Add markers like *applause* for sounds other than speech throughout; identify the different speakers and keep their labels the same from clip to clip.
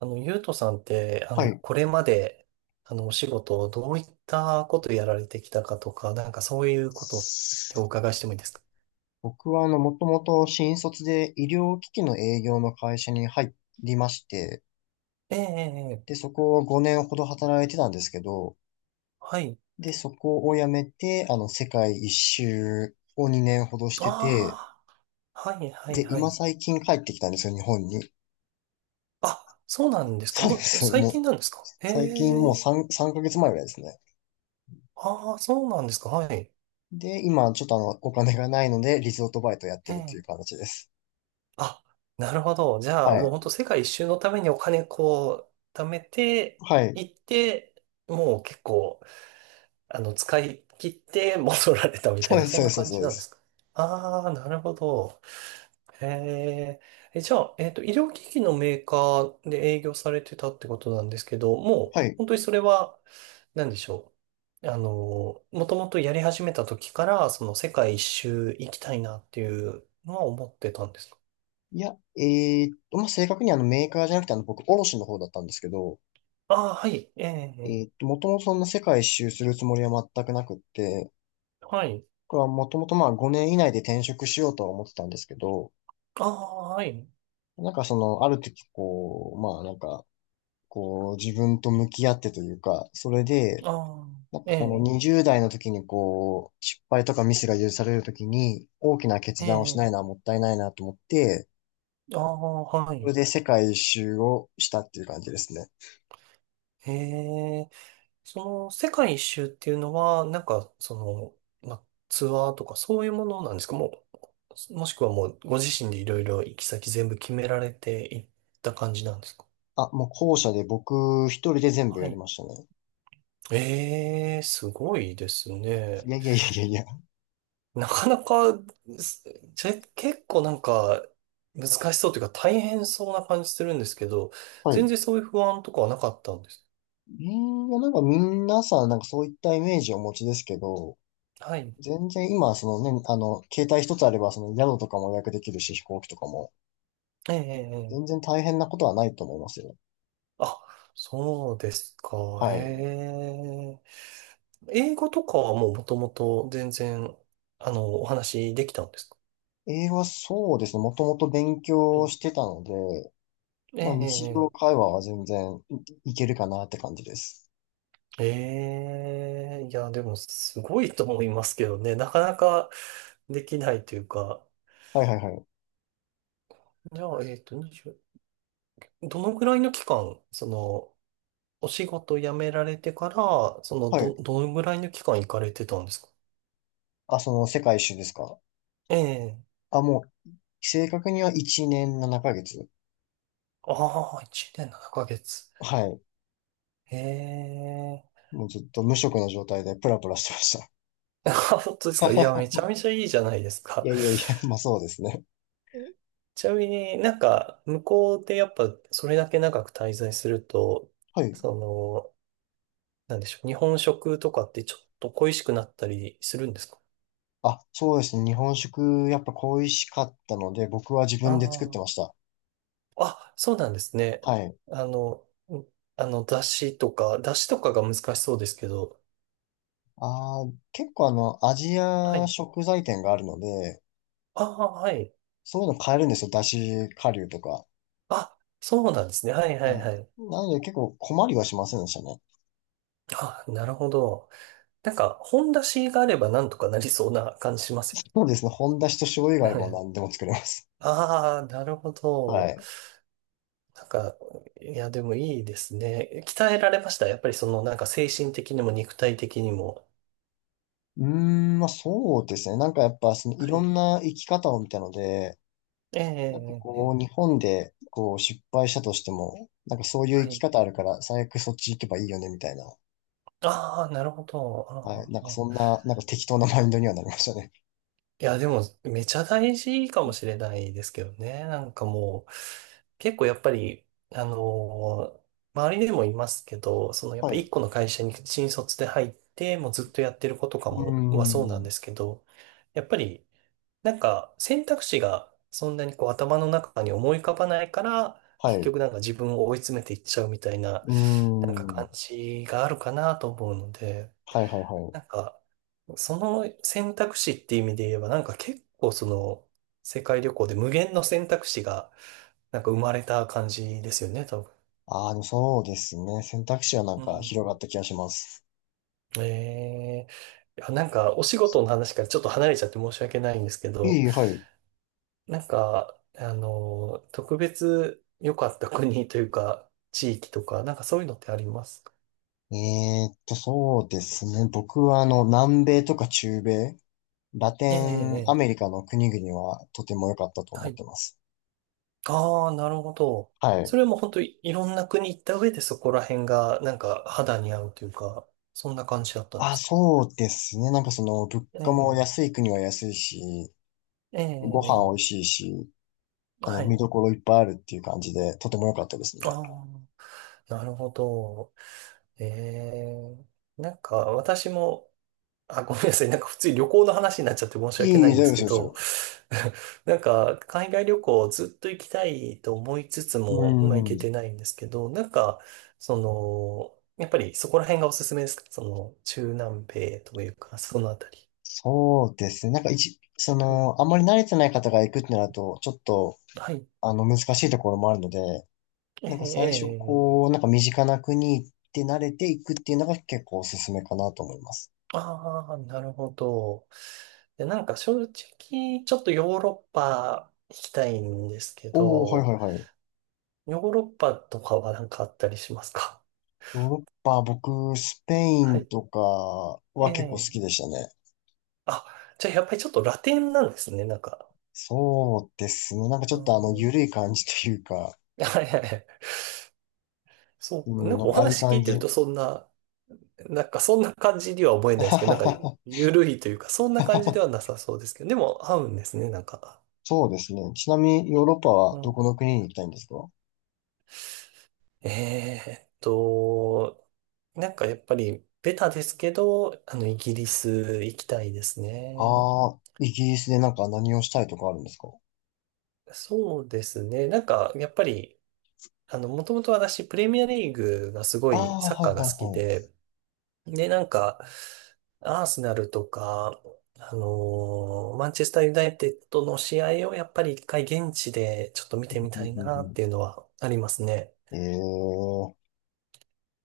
Speaker 1: ゆうとさんって、
Speaker 2: はい。
Speaker 1: これまで、お仕事をどういったことやられてきたかとか、なんかそういうことってお伺いしてもいいですか？
Speaker 2: 僕は、もともと新卒で医療機器の営業の会社に入りまして、
Speaker 1: ええ、えええ
Speaker 2: で、
Speaker 1: え、
Speaker 2: そこを5年ほど働いてたんですけど、
Speaker 1: はい。
Speaker 2: で、そこを辞めて、世界一周を2年ほどしてて、
Speaker 1: ああ、はい、はい、
Speaker 2: で、
Speaker 1: は
Speaker 2: 今
Speaker 1: い。
Speaker 2: 最近帰ってきたんですよ、日本に。
Speaker 1: あ、そうなんですか？
Speaker 2: そうで
Speaker 1: もう、
Speaker 2: す。
Speaker 1: 最
Speaker 2: もう、
Speaker 1: 近なんですか？え
Speaker 2: 最近もう
Speaker 1: え、
Speaker 2: 3ヶ月前ぐらいですね。
Speaker 1: ああ、そうなんですか。はい。
Speaker 2: で、今、ちょっとお金がないので、リゾートバイトやっ
Speaker 1: え
Speaker 2: てるっていう
Speaker 1: え。
Speaker 2: 形です。
Speaker 1: あ、なるほど。じゃ
Speaker 2: は
Speaker 1: あ、もう本
Speaker 2: い。
Speaker 1: 当世界一周のためにお金こう、貯めて、
Speaker 2: はい。
Speaker 1: 行って、もう結構、使い切って戻られたみた
Speaker 2: そ
Speaker 1: い
Speaker 2: うで
Speaker 1: な、
Speaker 2: す、
Speaker 1: そ
Speaker 2: そ
Speaker 1: ん
Speaker 2: うで
Speaker 1: な
Speaker 2: す、
Speaker 1: 感
Speaker 2: そう
Speaker 1: じ
Speaker 2: で
Speaker 1: なんで
Speaker 2: す。
Speaker 1: すか？ああー、なるほど。へえ。え、じゃあ、医療機器のメーカーで営業されてたってことなんですけど、もう、
Speaker 2: はい。
Speaker 1: 本当にそれは、なんでしょう。もともとやり始めた時から、その世界一周行きたいなっていうのは思ってたんですか？
Speaker 2: いや、まあ、正確にメーカーじゃなくて僕、卸の方だったんですけど、
Speaker 1: ああー、はい。ええ、
Speaker 2: もともとそんな世界一周するつもりは全くなくって、
Speaker 1: はい。
Speaker 2: これはもともとまあ5年以内で転職しようとは思ってたんですけど、
Speaker 1: ああ、はい。
Speaker 2: なんかその、ある時こう、まあなんか、こう自分と向き合ってというか、それで、
Speaker 1: ああ、
Speaker 2: なんか
Speaker 1: え
Speaker 2: この
Speaker 1: え、
Speaker 2: 20代の時にこう、失敗とかミスが許される時に、大きな決
Speaker 1: え
Speaker 2: 断をし
Speaker 1: え、
Speaker 2: ないのはもったいないなと思って、
Speaker 1: ああ、は
Speaker 2: それ
Speaker 1: い。
Speaker 2: で世界一周をしたっていう感じですね。
Speaker 1: へえ。その世界一周っていうのは、なんか、その、ま、ツアーとかそういうものなんですか？もう、もしくはもうご自身でいろいろ行き先全部決められていった感じなんですか？
Speaker 2: あ、もう校舎で僕一人で全部
Speaker 1: は
Speaker 2: やり
Speaker 1: い。
Speaker 2: ましたね。
Speaker 1: ええ、すごいです
Speaker 2: い
Speaker 1: ね。
Speaker 2: やいやいやいやいや。
Speaker 1: なかなか、すちょ結構なんか難しそうというか大変そうな感じするんですけど、
Speaker 2: はい。
Speaker 1: 全然そういう不安とかはなかったんです。
Speaker 2: いや、なんか皆さんなんかそういったイメージをお持ちですけど、
Speaker 1: はい。
Speaker 2: 全然今、そのね、携帯一つあれば、その宿とかも予約できるし、飛行機とかも、
Speaker 1: ええ、ええ
Speaker 2: 全
Speaker 1: ええ、
Speaker 2: 然大変なことはないと思いますよ。
Speaker 1: あ、そうですか。へ
Speaker 2: はい。
Speaker 1: え。英語とかはもうもともと全然、お話できたんですか？
Speaker 2: 英語はそうですね、もともと勉
Speaker 1: は
Speaker 2: 強
Speaker 1: い。
Speaker 2: してたので、
Speaker 1: え
Speaker 2: まあ日常
Speaker 1: え、
Speaker 2: 会話は全然いけるかなって感じです。
Speaker 1: ええ、ええ、いや、でもすごいと思いますけどね。なかなかできないというか。
Speaker 2: はいはいはい。
Speaker 1: じゃあ、20、どのぐらいの期間、その、お仕事辞められてから、その、
Speaker 2: はい。
Speaker 1: どのぐらいの期間行かれてたんですか？
Speaker 2: あ、その世界一周ですか？
Speaker 1: ええ。
Speaker 2: あ、もう、正確には1年7ヶ月。
Speaker 1: ああ、1年7ヶ月。
Speaker 2: はい。
Speaker 1: ええ。
Speaker 2: もうずっと無職の状態でプラプラしてました。
Speaker 1: *laughs* あ、本当ですか？いや、めちゃめちゃいいじゃないです
Speaker 2: い
Speaker 1: か。
Speaker 2: やいやいや、*laughs* まあそうですね。
Speaker 1: ちなみになんか、向こうでやっぱそれだけ長く滞在すると、
Speaker 2: はい。
Speaker 1: その、なんでしょう、日本食とかってちょっと恋しくなったりするんですか？
Speaker 2: あ、そうですね。日本食、やっぱ恋しかったので、僕は自分
Speaker 1: あ
Speaker 2: で作ってました。
Speaker 1: あ。あ、そうなんですね。
Speaker 2: はい。
Speaker 1: あの、んだしとかが難しそうですけど。
Speaker 2: あー、結構アジ
Speaker 1: は
Speaker 2: ア
Speaker 1: い。
Speaker 2: 食材店があるので、
Speaker 1: ああ、はい。
Speaker 2: そういうの買えるんですよ。だし顆粒とか。
Speaker 1: あ、そうなんですね。はいはい
Speaker 2: は
Speaker 1: はい。
Speaker 2: い。なので結構困りはしませんでしたね。
Speaker 1: あ、なるほど。なんか、本だしがあればなんとかなりそうな感じします
Speaker 2: そうですね。本だしと醤油があ
Speaker 1: よ
Speaker 2: れば
Speaker 1: ね。
Speaker 2: 何
Speaker 1: *laughs*
Speaker 2: でも作れます。
Speaker 1: ああ、なるほ
Speaker 2: は
Speaker 1: ど。
Speaker 2: い。
Speaker 1: なんか、いや、でもいいですね。鍛えられました。やっぱりその、なんか精神的にも肉体的にも。
Speaker 2: うーん、まあそうですね。なんかやっぱ、そのい
Speaker 1: は
Speaker 2: ろ
Speaker 1: い。
Speaker 2: んな生き方を見たので、
Speaker 1: ええ、
Speaker 2: なんか
Speaker 1: ええ、え
Speaker 2: こう、日
Speaker 1: え、
Speaker 2: 本でこう失敗したとしても、なんかそういう生
Speaker 1: は
Speaker 2: き
Speaker 1: い。
Speaker 2: 方あるから、最悪そっち行けばいいよね、みたいな。
Speaker 1: ああ、なるほど。
Speaker 2: はい。
Speaker 1: あ
Speaker 2: なん
Speaker 1: ー
Speaker 2: か
Speaker 1: あ
Speaker 2: そん
Speaker 1: ー、
Speaker 2: な、なんか適当なマインドにはなりましたね。
Speaker 1: いや、でも、めちゃ大事かもしれないですけどね。なんかもう、結構やっぱり、あのー周りでもいますけど、その、やっ
Speaker 2: はい。
Speaker 1: ぱ
Speaker 2: う
Speaker 1: 一個の会社に新卒で入って、もうずっとやってる子とか
Speaker 2: ー
Speaker 1: も、はそうなんで
Speaker 2: ん。
Speaker 1: すけど、やっぱり、なんか選択肢がそんなにこう頭の中に思い浮かばないから、
Speaker 2: は
Speaker 1: 結
Speaker 2: い。う
Speaker 1: 局なんか自分を追い詰めていっちゃうみたいな、
Speaker 2: ー
Speaker 1: なんか感
Speaker 2: ん。
Speaker 1: じがあるかなと思うので、
Speaker 2: はいはいはい。
Speaker 1: なんか、その選択肢っていう意味で言えば、なんか結構その、世界旅行で無限の選択肢が、なんか生まれた感じですよね、多分。
Speaker 2: ああ、でもそうですね。選択肢はなん
Speaker 1: う
Speaker 2: か
Speaker 1: ん。
Speaker 2: 広がった気がします。
Speaker 1: ええ、いや、なんかお仕事の話からちょっと離れちゃって申し訳ないんですけど、
Speaker 2: はい。
Speaker 1: なんか、特別良かった国というか、*laughs* 地域とか、なんかそういうのってありますか？
Speaker 2: そうですね。僕は南米とか中米、ラテ
Speaker 1: ええ、ええ、
Speaker 2: ンア
Speaker 1: え
Speaker 2: メリ
Speaker 1: え、
Speaker 2: カの国々はとても良かったと
Speaker 1: は
Speaker 2: 思っ
Speaker 1: い。
Speaker 2: てます。
Speaker 1: ああ、なるほど。
Speaker 2: はい。
Speaker 1: それも本当いろんな国行った上でそこら辺が、なんか肌に合うというか、そんな感じだったんで
Speaker 2: あ、
Speaker 1: すか？
Speaker 2: そうですね。なんかその、物
Speaker 1: え
Speaker 2: 価も
Speaker 1: え、
Speaker 2: 安い国は安いし、
Speaker 1: ええ、
Speaker 2: ご
Speaker 1: え
Speaker 2: 飯
Speaker 1: え、
Speaker 2: 美味しいし、
Speaker 1: は
Speaker 2: 見
Speaker 1: い。
Speaker 2: どころいっぱいあるっていう感じで、とても良かったですね。
Speaker 1: ああ、なるほど。ええ、なんか私も、あ、ごめんなさい。なんか普通に旅行の話になっちゃって申し訳な
Speaker 2: 大
Speaker 1: いんで
Speaker 2: 丈夫
Speaker 1: す
Speaker 2: で
Speaker 1: け
Speaker 2: す、大丈夫
Speaker 1: ど、
Speaker 2: ですよ。
Speaker 1: *laughs* なんか海外旅行ずっと行きたいと思いつつ
Speaker 2: う
Speaker 1: も、まあ行け
Speaker 2: ん。
Speaker 1: てないんですけど、なんか、その、やっぱりそこら辺がおすすめですか？その、中南米というか、そのあたり。
Speaker 2: そうですね。なんかその、あんまり慣れてない方が行くってなると、ちょっと、
Speaker 1: はい。
Speaker 2: 難しいところもあるので、
Speaker 1: え
Speaker 2: なんか最初、
Speaker 1: えええ、
Speaker 2: こう、なんか身近な国行って慣れていくっていうのが結構おすすめかなと思います。
Speaker 1: ああー、なるほど。で、なんか正直、ちょっとヨーロッパ行きたいんですけ
Speaker 2: おー、はい
Speaker 1: ど、
Speaker 2: はいはい。
Speaker 1: ヨーロッパとかはなんかあったりしますか？
Speaker 2: ヨーロッパ、僕、スペイ
Speaker 1: は
Speaker 2: ン
Speaker 1: い。
Speaker 2: とか
Speaker 1: え
Speaker 2: は結構好
Speaker 1: え、
Speaker 2: きでしたね。
Speaker 1: あ、じゃあやっぱりちょっとラテンなんですね、なんか。
Speaker 2: そうですね。なんかち
Speaker 1: あ
Speaker 2: ょっとゆ
Speaker 1: ー
Speaker 2: るい感じというか、
Speaker 1: *laughs* はいはいはい。
Speaker 2: う
Speaker 1: そう、な
Speaker 2: ん、
Speaker 1: んか
Speaker 2: なん
Speaker 1: お
Speaker 2: かああいう
Speaker 1: 話聞
Speaker 2: 感
Speaker 1: いてる
Speaker 2: じ。
Speaker 1: とそんな、なんかそんな感じには思えないですけど、なんか
Speaker 2: *laughs*
Speaker 1: 緩いというか、そんな感じではなさそうですけど、でも合うんですね、なんか。
Speaker 2: そうですね。ちなみにヨーロッパ
Speaker 1: う
Speaker 2: はど
Speaker 1: ん、
Speaker 2: この国に行きたいんですか？
Speaker 1: えーっと、なんかやっぱりベタですけど、イギリス行きたいですね。
Speaker 2: ああー、イギリスでなんか何をしたいとかあるんですか？
Speaker 1: そうですね、なんかやっぱり、もともと私、プレミアリーグがすご
Speaker 2: あ
Speaker 1: い
Speaker 2: あ
Speaker 1: サッ
Speaker 2: ー、はい
Speaker 1: カーが
Speaker 2: は
Speaker 1: 好き
Speaker 2: いはい。
Speaker 1: で、で、なんか、アーセナルとか、マンチェスターユナイテッドの試合をやっぱり一回現地でちょっと見
Speaker 2: う
Speaker 1: てみ
Speaker 2: んう
Speaker 1: た
Speaker 2: ん
Speaker 1: い
Speaker 2: う
Speaker 1: なっ
Speaker 2: ん。
Speaker 1: ていうのはありますね。
Speaker 2: ええ。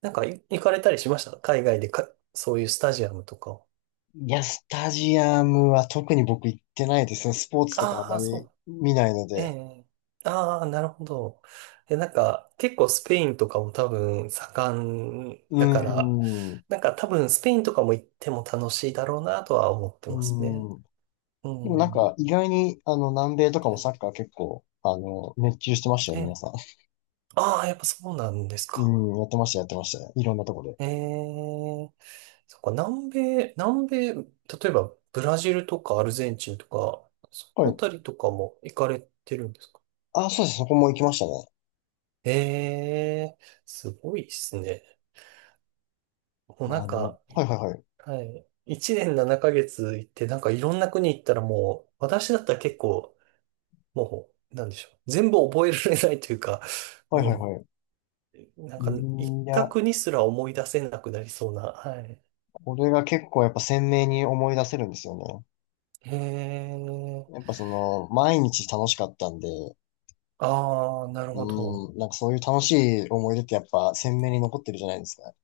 Speaker 1: なんか行かれたりしました海外でか、そういうスタジアムとかを。
Speaker 2: いや、スタジアムは特に僕行ってないですね。スポーツとかあ
Speaker 1: あ
Speaker 2: ま
Speaker 1: あ、そ
Speaker 2: り見ないの
Speaker 1: う。え
Speaker 2: で。
Speaker 1: え、ああ、なるほど。え、なんか、結構スペインとかも多分盛ん
Speaker 2: う
Speaker 1: だから、
Speaker 2: ーん。う
Speaker 1: なんか多分スペインとかも行っても楽しいだろうなとは思って
Speaker 2: ー
Speaker 1: ますね。
Speaker 2: ん。
Speaker 1: う
Speaker 2: でもなん
Speaker 1: ん。
Speaker 2: か意外に南米とかも
Speaker 1: え
Speaker 2: サッカー結構熱中してましたよ、
Speaker 1: え、
Speaker 2: 皆さん。
Speaker 1: ああ、やっぱそうなんですか？
Speaker 2: うん、やってました、やってましたね。いろんなとこで。
Speaker 1: ええ、そっか、南米、南米、例えばブラジルとかアルゼンチンとか、そ
Speaker 2: は
Speaker 1: のあ
Speaker 2: い。
Speaker 1: たりとかも行かれてるんですか？
Speaker 2: あ、そうです。そこも行きましたね。
Speaker 1: ええ、すごいですね。もう
Speaker 2: ま
Speaker 1: な
Speaker 2: あ、
Speaker 1: んか、
Speaker 2: はいはいはい。
Speaker 1: はい。一年7ヶ月行って、なんかいろんな国行ったらもう、私だったら結構、もう、なんでしょう。全部覚えられないというか、
Speaker 2: はいはい
Speaker 1: も
Speaker 2: はい。
Speaker 1: う、なんか行っ
Speaker 2: い
Speaker 1: た
Speaker 2: や、
Speaker 1: 国すら思い出せなくなりそうな、はい。
Speaker 2: これが結構やっぱ鮮明に思い出せるんですよね。
Speaker 1: へえ。
Speaker 2: やっぱその、毎日楽しかったんで、
Speaker 1: ああ、なるほど。
Speaker 2: うん、なんかそういう楽しい思い出ってやっぱ鮮明に残ってるじゃないですか。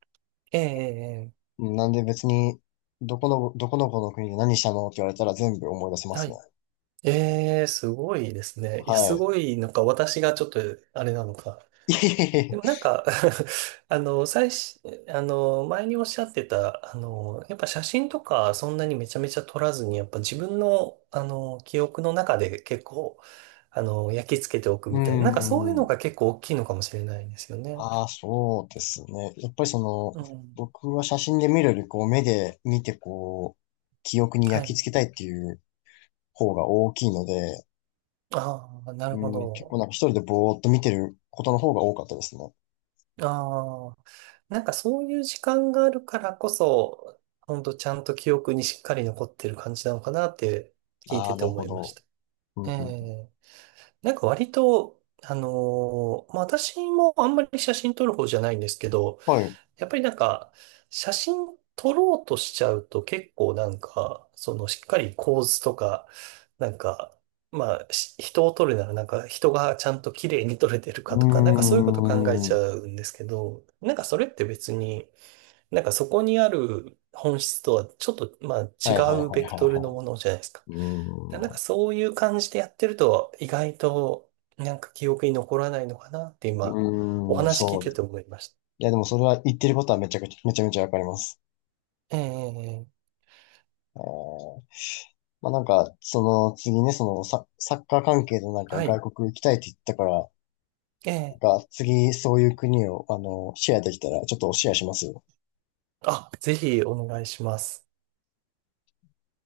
Speaker 1: ええ、ええ、え
Speaker 2: うん。なんで別に、どこのこの国で何したのって言われたら全部思い出せま
Speaker 1: え、は
Speaker 2: すね。
Speaker 1: い。ええ、すごいですね。いや、
Speaker 2: は
Speaker 1: す
Speaker 2: い。
Speaker 1: ごい、なんか私がちょっと、あれなのか。
Speaker 2: いえいえい
Speaker 1: で
Speaker 2: え。
Speaker 1: もなんか *laughs* 最初、前におっしゃってた、やっぱ写真とかそんなにめちゃめちゃ撮らずに、やっぱ自分の、記憶の中で結構、焼き付けておく
Speaker 2: う
Speaker 1: みたいな、なんかそういうの
Speaker 2: ん。
Speaker 1: が結構大きいのかもしれないですよね。
Speaker 2: ああ、そうですね。やっぱりその、
Speaker 1: うん。
Speaker 2: 僕は写真で見るより、こう、目で見て、こう、記憶に
Speaker 1: は
Speaker 2: 焼き
Speaker 1: い。
Speaker 2: 付けたいっていう方が大きいので、
Speaker 1: ああ、なるほ
Speaker 2: うん、結構
Speaker 1: ど。
Speaker 2: なんか一人でぼーっと見てることの方が多かったですね。
Speaker 1: ああ。なんかそういう時間があるからこそ、ほんとちゃんと記憶にしっかり残ってる感じなのかなって聞い
Speaker 2: あ
Speaker 1: て
Speaker 2: あ、
Speaker 1: て
Speaker 2: なる
Speaker 1: 思
Speaker 2: ほ
Speaker 1: いまし
Speaker 2: ど。
Speaker 1: た。
Speaker 2: うん
Speaker 1: え
Speaker 2: うん、
Speaker 1: え、なんか割と、まあ、私もあんまり写真撮る方じゃないんですけど、
Speaker 2: はい。う
Speaker 1: やっぱりなんか写真撮ろうとしちゃうと結構なんか、そのしっかり構図とか、なんか、まあ、人を撮るならなんか人がちゃんと綺麗に撮れてるかとか、なんかそう
Speaker 2: ー
Speaker 1: いうこと考えちゃ
Speaker 2: ん。
Speaker 1: うんですけど、なんかそれって別に、なんかそこにある本質とはちょっと、まあ、違
Speaker 2: はいはいは
Speaker 1: うベ
Speaker 2: い
Speaker 1: ク
Speaker 2: はい
Speaker 1: トルの
Speaker 2: は
Speaker 1: ものじゃないですか。だ
Speaker 2: い。う
Speaker 1: からなん
Speaker 2: ー
Speaker 1: か
Speaker 2: ん。
Speaker 1: そういう感じでやってると意外となんか記憶に残らないのかなって今お
Speaker 2: うーん、
Speaker 1: 話聞い
Speaker 2: そうで
Speaker 1: て
Speaker 2: す。
Speaker 1: て思いまし
Speaker 2: いや、でもそれは言ってることはめちゃめちゃわかります。
Speaker 1: た。ええ、ええ、
Speaker 2: えーまあなんか、その次ね、そのサッカー関係のなんか
Speaker 1: はい。
Speaker 2: 外国行きたいって言ったから、
Speaker 1: ええ、
Speaker 2: が次そういう国を、シェアできたら、ちょっとシェアしますよ。
Speaker 1: あ、ぜひお願いします。